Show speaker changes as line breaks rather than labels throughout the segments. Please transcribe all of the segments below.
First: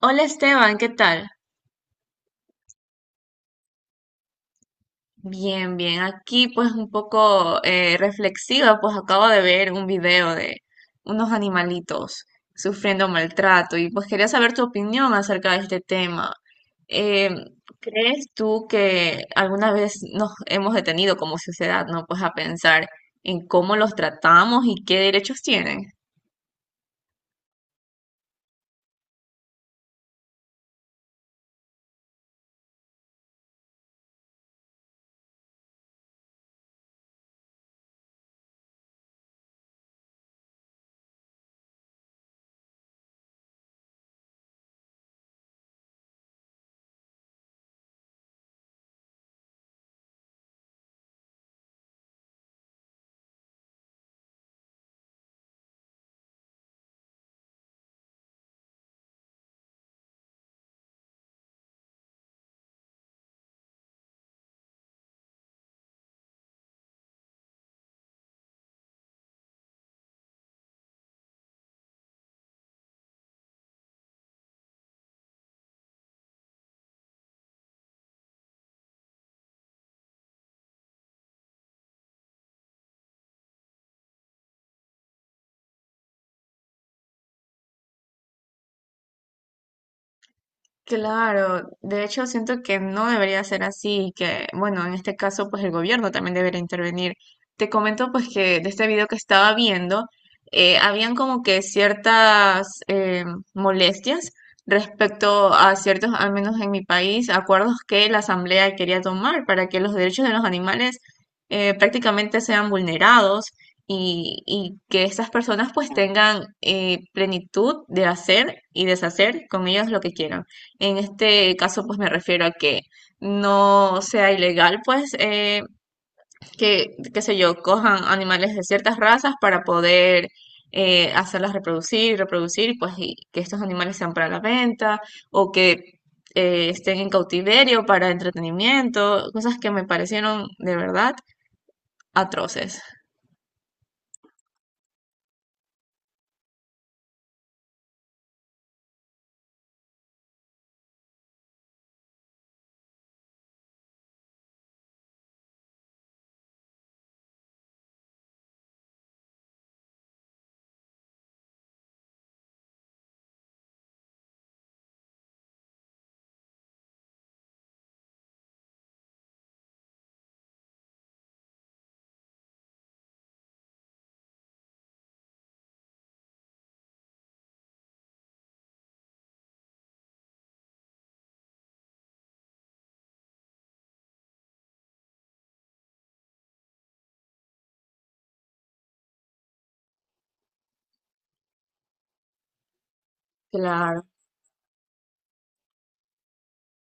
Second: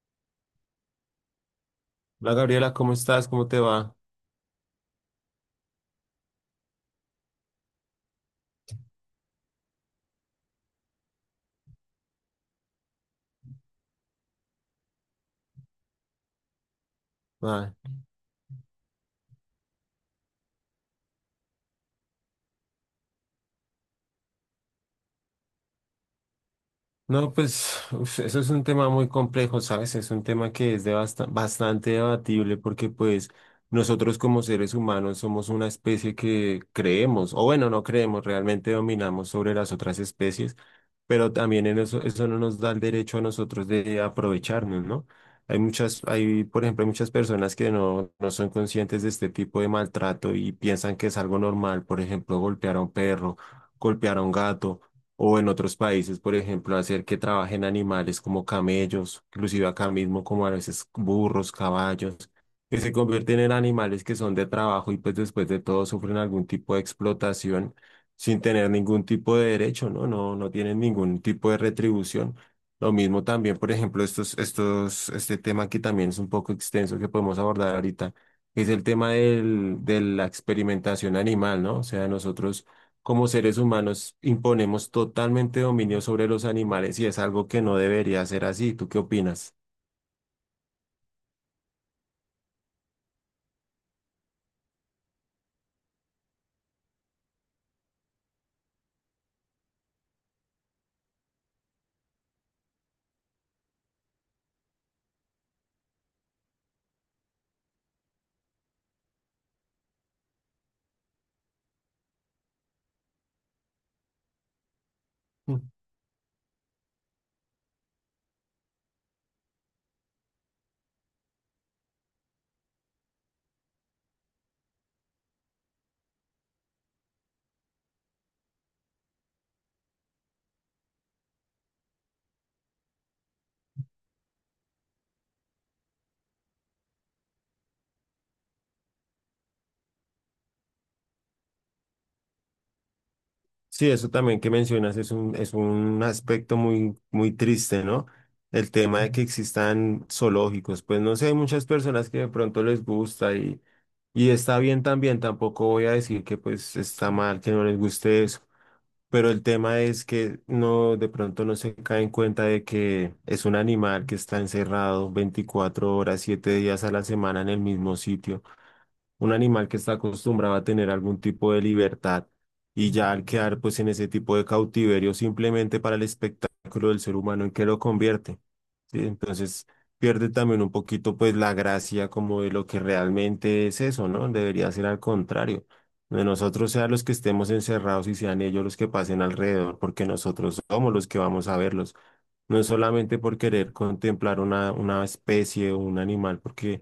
Hola Esteban, ¿qué tal?
Hola Gabriela, ¿cómo estás? ¿Cómo te va?
Bien, bien. Aquí pues un poco reflexiva, pues acabo de ver un video de unos animalitos sufriendo maltrato y pues quería saber tu opinión acerca de este tema. Em,
Ay,
¿Crees tú que alguna vez nos hemos detenido como sociedad, ¿no? Pues a pensar en cómo los tratamos y qué derechos tienen?
no, pues uf, eso es un tema muy complejo, ¿sabes? Es un tema que es de bastante debatible, porque pues nosotros como seres humanos somos una especie que creemos, o bueno, no creemos, realmente dominamos sobre las otras especies, pero también en eso, eso no nos da el derecho a nosotros de aprovecharnos, ¿no? Hay, por ejemplo, hay muchas personas que no son conscientes de este tipo de maltrato y piensan que es algo normal, por ejemplo, golpear a un perro, golpear a un gato o en otros países, por ejemplo, hacer que trabajen animales como camellos, inclusive acá mismo como a veces burros, caballos, que se convierten en animales que son de trabajo y pues después de todo sufren algún tipo de explotación sin tener ningún tipo de derecho, ¿no? No, no tienen ningún tipo de retribución. Lo mismo también, por ejemplo, este tema que también es un poco extenso que podemos abordar ahorita, es el tema de la experimentación animal, ¿no? O sea, nosotros como seres humanos imponemos totalmente dominio sobre los animales y es algo que no debería ser así. ¿Tú qué opinas?
Claro, de hecho siento que no debería ser así y que, bueno, en este caso pues el gobierno también debería intervenir. Te comento pues que de este video que estaba viendo, habían como que ciertas molestias respecto a ciertos, al menos en mi país, acuerdos que la Asamblea quería tomar para que los derechos de los animales prácticamente sean vulnerados y que estas
Mm.
personas pues tengan plenitud de hacer y deshacer con ellos lo que quieran. En este caso, pues me refiero a que no sea ilegal, pues, que, qué sé yo, cojan animales de ciertas razas para poder hacerlas reproducir, pues, y que estos animales sean para la venta o que estén en cautiverio para entretenimiento, cosas que me parecieron de verdad atroces.
Sí, eso también que mencionas es un aspecto muy, muy triste, ¿no? El tema de que existan zoológicos, pues no sé, hay muchas personas que de pronto les gusta y está bien también, tampoco voy a decir que pues está mal, que no les guste eso, pero el tema es que no, de pronto no se cae en cuenta de que es un animal que está encerrado 24 horas, 7 días a la semana en el mismo sitio. Un animal que está acostumbrado a tener algún tipo de libertad y ya al quedar pues en ese tipo de cautiverio simplemente para el espectáculo del ser humano en que lo convierte. Sí, entonces pierde también un poquito pues la gracia como de lo que realmente es eso, ¿no? Debería ser al contrario. De nosotros sean los que estemos encerrados y sean ellos los que pasen alrededor, porque nosotros somos los que vamos a verlos. No es solamente por querer
Claro.
contemplar una especie o un animal, porque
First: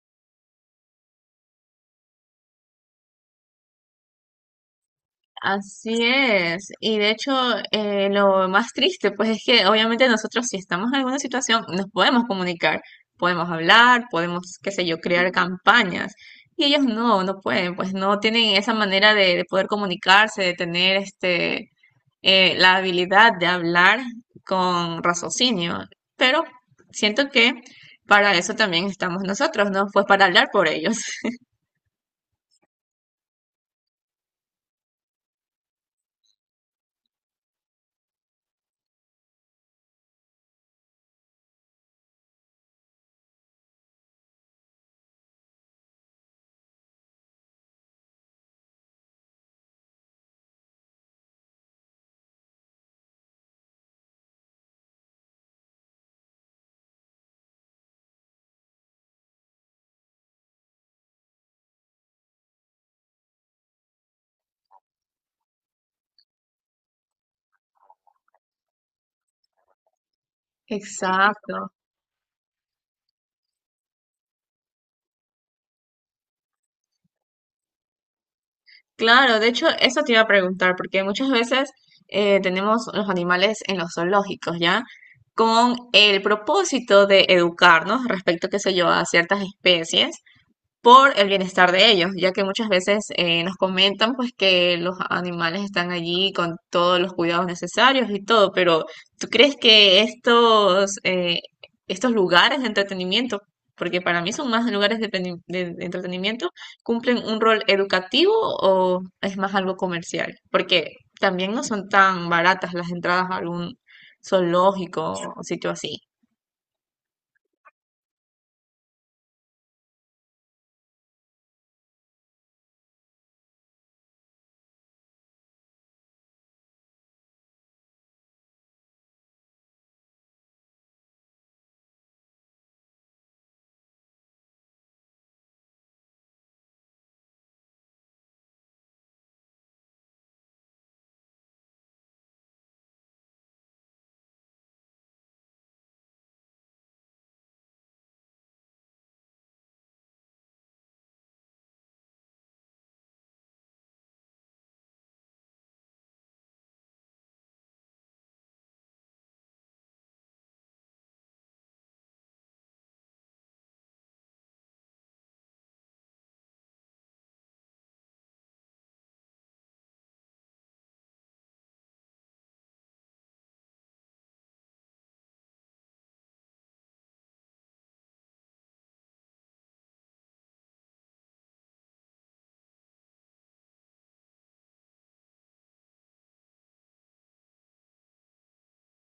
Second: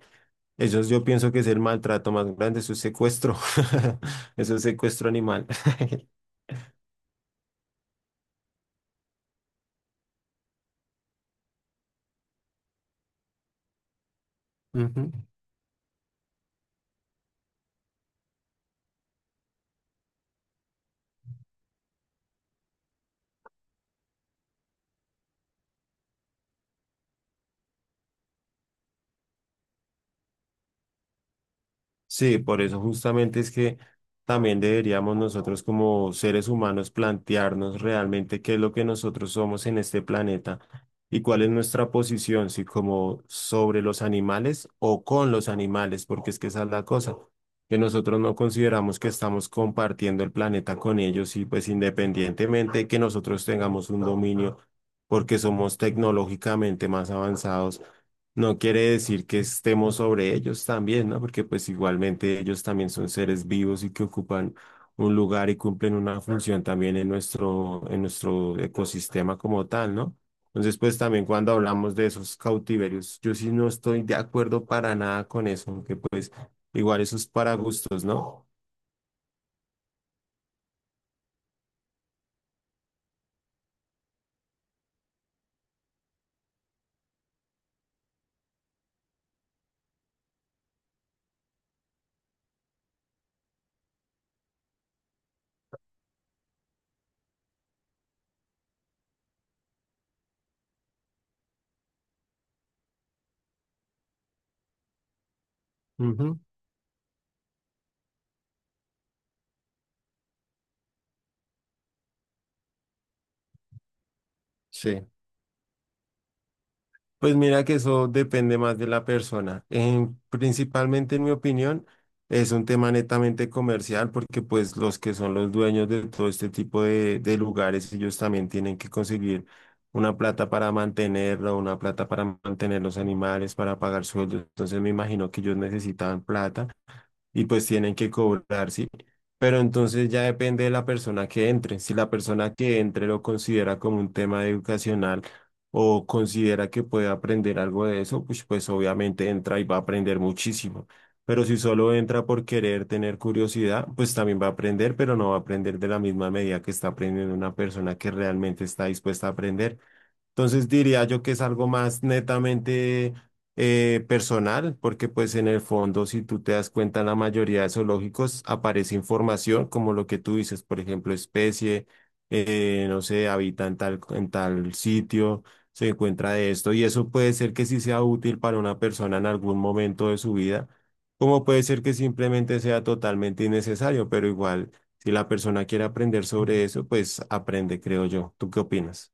yo pienso que es el maltrato más grande, eso es secuestro, eso es secuestro animal.
Así es, y de hecho lo más triste pues es que obviamente nosotros si estamos en alguna situación nos podemos comunicar, podemos hablar, podemos, qué sé yo,
Ujú.
crear campañas y ellos no, no pueden, pues no tienen esa manera de poder comunicarse, de tener este la habilidad de hablar con raciocinio, pero siento que para eso también estamos nosotros, ¿no? Pues para hablar por ellos.
Sí, por eso justamente es que también deberíamos nosotros como seres humanos plantearnos realmente qué es lo que nosotros somos en este planeta y cuál es nuestra posición, si como sobre los animales o con los animales, porque es que esa es la cosa, que nosotros no consideramos que estamos compartiendo el planeta con ellos y pues independientemente que nosotros tengamos un dominio porque somos tecnológicamente más avanzados. No quiere decir que estemos sobre ellos también, ¿no? Porque pues igualmente ellos también son seres vivos y que ocupan un lugar y cumplen una función también en en nuestro ecosistema como tal, ¿no? Entonces, pues también cuando
Exacto.
hablamos de esos cautiverios, yo sí no estoy de acuerdo para nada con eso, aunque pues igual eso es para gustos, ¿no?
Claro, de hecho, eso te iba a preguntar, porque muchas veces tenemos los animales en los zoológicos, ¿ya? Con el propósito de educarnos respecto, qué sé yo, a ciertas especies, por el bienestar de ellos, ya que muchas veces nos comentan pues que los animales están allí con todos los cuidados necesarios y todo, pero ¿tú crees que estos, estos lugares de entretenimiento, porque para mí son más lugares de, de
Ujú,
entretenimiento, cumplen un rol educativo o es más algo comercial? Porque también no son tan baratas las entradas a algún
sí.
zoológico o sitio así.
Pues mira que eso depende más de la persona. Principalmente, en mi opinión, es un tema netamente comercial, porque pues los que son los dueños de todo este tipo de lugares, ellos también tienen que conseguir una plata para mantenerlo, una plata para mantener los animales, para pagar sueldos. Entonces me imagino que ellos necesitaban plata y pues tienen que cobrar, ¿sí? Pero entonces ya depende de la persona que entre. Si la persona que entre lo considera como un tema educacional o considera que puede aprender algo de eso, pues, pues obviamente entra y va a aprender muchísimo. Pero si solo entra por querer tener curiosidad, pues también va a aprender, pero no va a aprender de la misma medida que está aprendiendo una persona que realmente está dispuesta a aprender. Entonces diría yo que es algo más netamente personal, porque pues en el fondo, si tú te das cuenta, en la mayoría de zoológicos aparece información como lo que tú dices, por ejemplo, especie, no sé, habita en tal sitio, se encuentra de esto, y eso puede ser que sí sea útil para una persona en algún momento de su vida, como puede ser que simplemente sea totalmente innecesario, pero igual, si la persona quiere aprender sobre eso, pues aprende, creo yo. ¿Tú qué opinas?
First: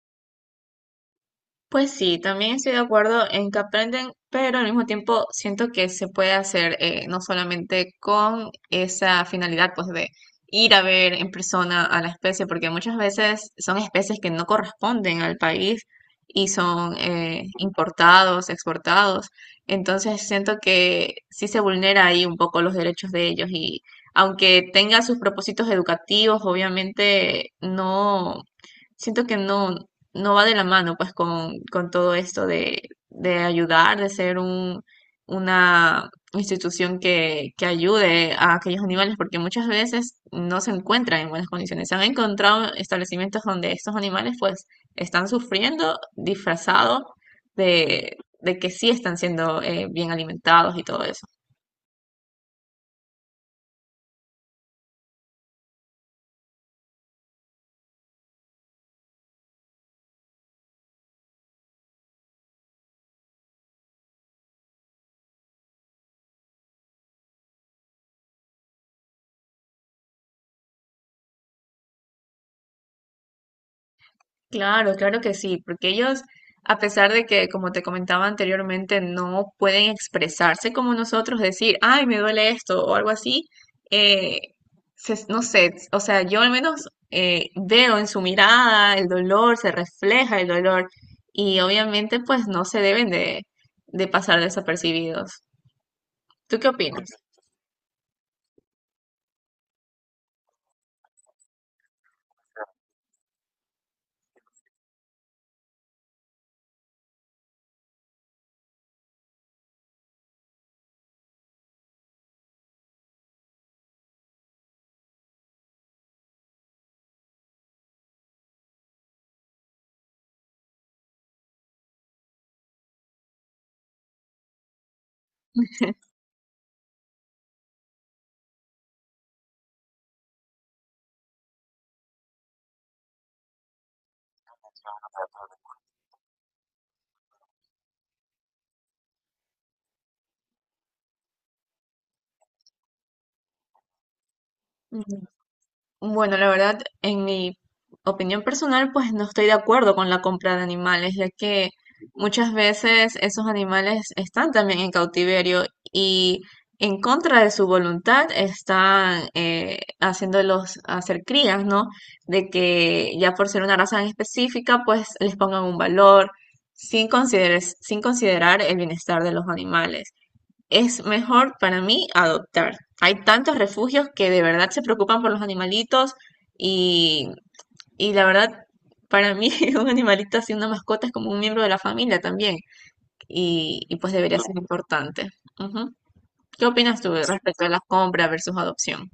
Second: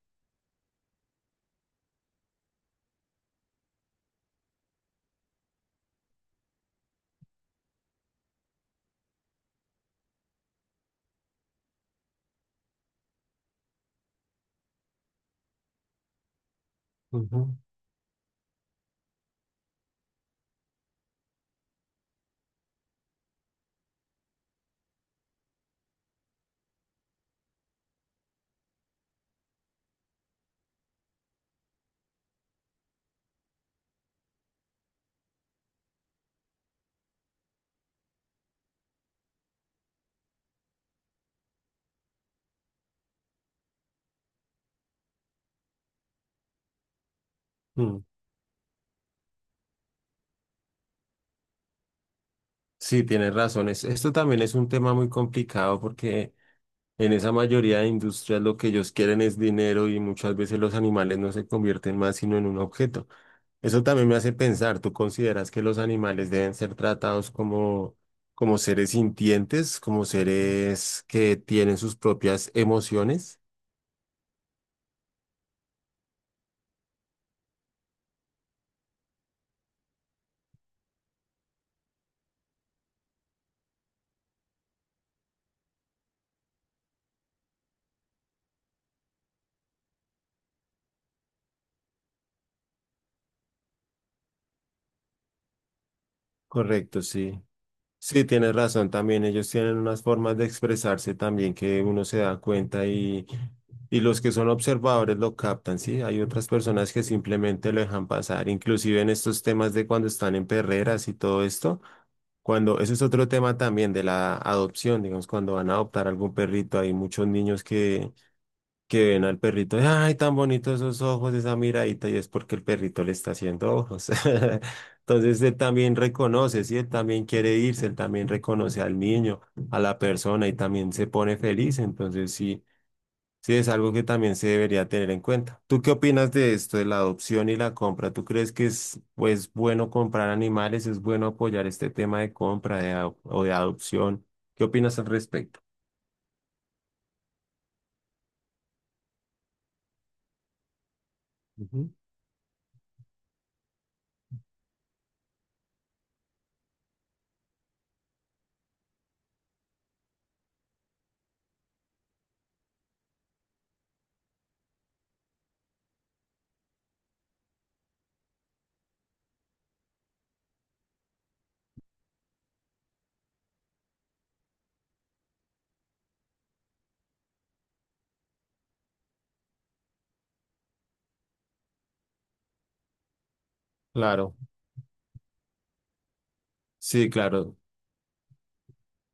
Pues sí, también estoy de acuerdo en que aprenden, pero al mismo tiempo siento que se puede hacer no solamente con esa finalidad pues de ir a ver en persona a la especie, porque muchas veces son especies que no corresponden al país y son
Ujú.
importados, exportados. Entonces siento que sí se vulnera ahí un poco los derechos de ellos y aunque tenga sus propósitos educativos, obviamente no siento que no, no va de la mano pues con todo esto de ayudar, de ser un, una institución que ayude a aquellos animales, porque muchas veces no se encuentran en buenas condiciones. Se han encontrado establecimientos donde estos animales pues están sufriendo disfrazados
Mm.
de que sí están siendo bien alimentados y todo eso.
Sí, tienes razón. Esto también es un tema muy complicado, porque en esa mayoría de industrias lo que ellos quieren es dinero y muchas veces los animales no se convierten más sino en un objeto. Eso también me hace pensar, ¿tú consideras que los animales deben ser tratados como seres sintientes, como seres que tienen sus propias emociones?
Claro, claro que sí, porque ellos, a pesar de que, como te comentaba anteriormente, no pueden expresarse como nosotros, decir, ay, me duele esto o algo así, eh, no sé, o sea, yo al menos veo en su mirada el dolor, se refleja el dolor y obviamente pues no se deben de pasar desapercibidos. ¿Tú qué
Correcto,
opinas?
sí. Sí, tienes razón, también ellos tienen unas formas de expresarse también que uno se da cuenta y los que son observadores lo captan, ¿sí? Hay otras personas que simplemente lo dejan pasar, inclusive en estos temas de cuando están en perreras y todo esto, cuando, eso es otro tema también de la adopción, digamos, cuando van a adoptar algún perrito, hay muchos niños que ven al perrito, ay, tan bonitos esos ojos, esa miradita, y es porque el perrito le está haciendo ojos. Entonces él también reconoce, sí, él también quiere irse, él también reconoce al niño, a la persona y también se pone feliz. Entonces sí, sí es algo que también se debería tener en cuenta. ¿Tú qué opinas de esto, de la adopción y la compra? ¿Tú crees que es pues bueno comprar animales, es bueno apoyar este tema de compra de, o de adopción? ¿Qué opinas al respecto?
Bueno, la verdad, en mi opinión personal, pues no estoy de acuerdo con la compra de animales, ya que
Ujú.
muchas veces esos animales están también en cautiverio y en contra de su voluntad están haciéndolos hacer crías, ¿no? De que ya por ser una raza en específica, pues les pongan un valor sin considerar el bienestar de los animales. Es mejor para mí adoptar. Hay tantos refugios que de verdad se preocupan por los animalitos y, y la verdad, para mí un animalito así, una mascota es como un miembro de la familia también y pues
Claro,
debería ser importante. Ujú. ¿Qué opinas
sí,
tú
claro.
respecto a la compra versus adopción?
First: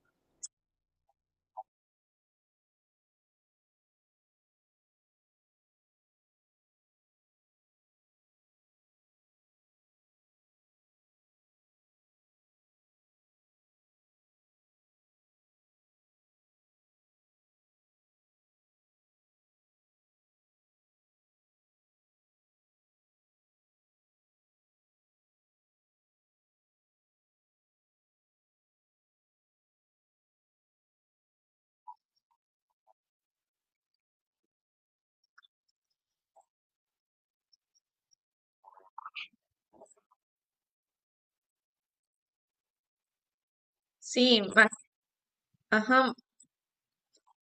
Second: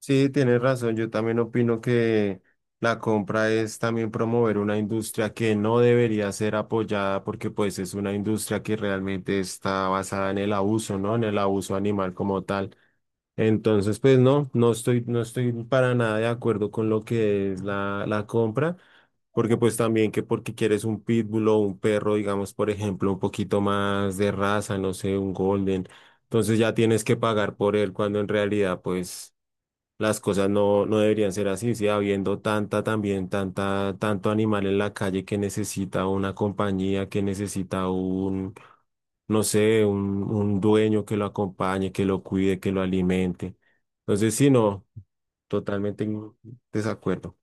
Sí, tienes razón. Yo también opino que la compra es también promover una industria que no debería ser apoyada, porque pues es una industria que realmente está basada en el abuso, ¿no? En el abuso animal como tal. Entonces, pues no, no estoy para nada de acuerdo con lo que es la compra. Porque pues también que porque quieres un pitbull o un perro, digamos, por ejemplo, un poquito más de raza, no sé, un golden, entonces ya tienes que pagar por él cuando en realidad pues las cosas no, no deberían ser así, sí, habiendo tanta también, tanto animal en la calle que necesita una compañía, que necesita no sé, un dueño que lo acompañe, que lo cuide, que lo alimente. Entonces,
Sí,
sí,
más,
no, totalmente
ajá,
en desacuerdo.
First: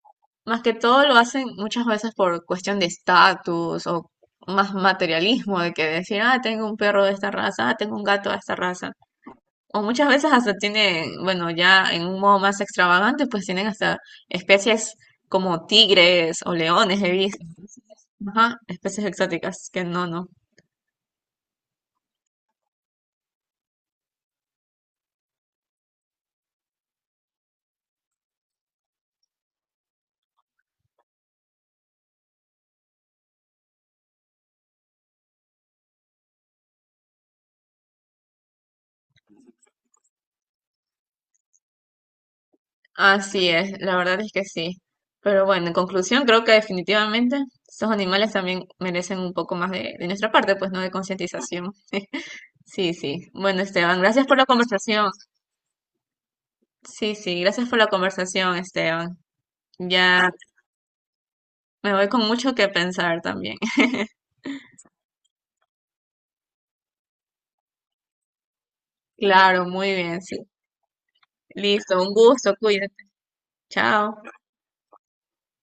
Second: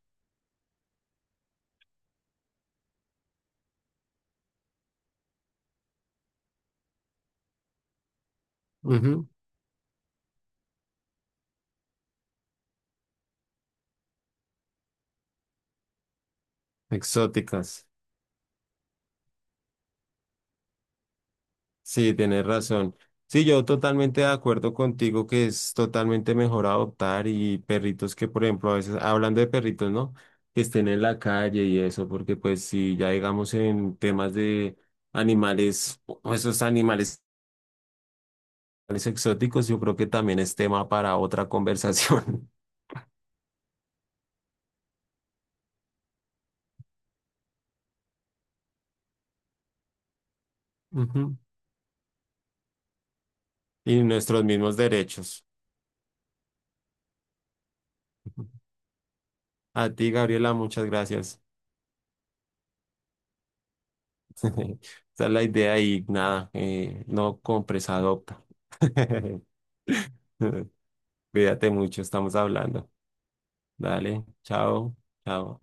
más que todo lo hacen muchas veces por cuestión de estatus o más materialismo de que decir, ah, tengo un perro de esta raza, ah, tengo un gato de esta raza.
Ujú.
O muchas veces hasta tienen, bueno, ya en un modo más extravagante, pues tienen hasta especies como tigres o leones, he visto.
Exóticas.
Ajá, especies exóticas, que no, no.
Sí, tienes razón. Sí, yo totalmente de acuerdo contigo que es totalmente mejor adoptar y perritos que, por ejemplo, a veces, hablando de perritos, ¿no? Que estén en la calle y eso, porque pues si ya digamos en temas de animales, o esos animales exóticos, yo creo que también es tema para otra conversación.
Así es, la verdad es que sí. Pero bueno, en conclusión, creo que definitivamente estos animales también merecen un poco más de nuestra parte, pues no de
Ujú.
concientización. Sí, sí. Bueno, Esteban,
Y
gracias por
nuestros
la
mismos
conversación.
derechos.
Sí, sí, gracias por la
Ujú.
conversación, Esteban.
A ti,
Ya
Gabriela, muchas gracias.
me voy con mucho que pensar también.
Esa es la idea y nada, no compres, adopta.
Claro, muy bien, sí.
Cuídate
Listo,
mucho,
un
estamos
gusto,
hablando.
cuídate. Chao.
Dale, chao, chao.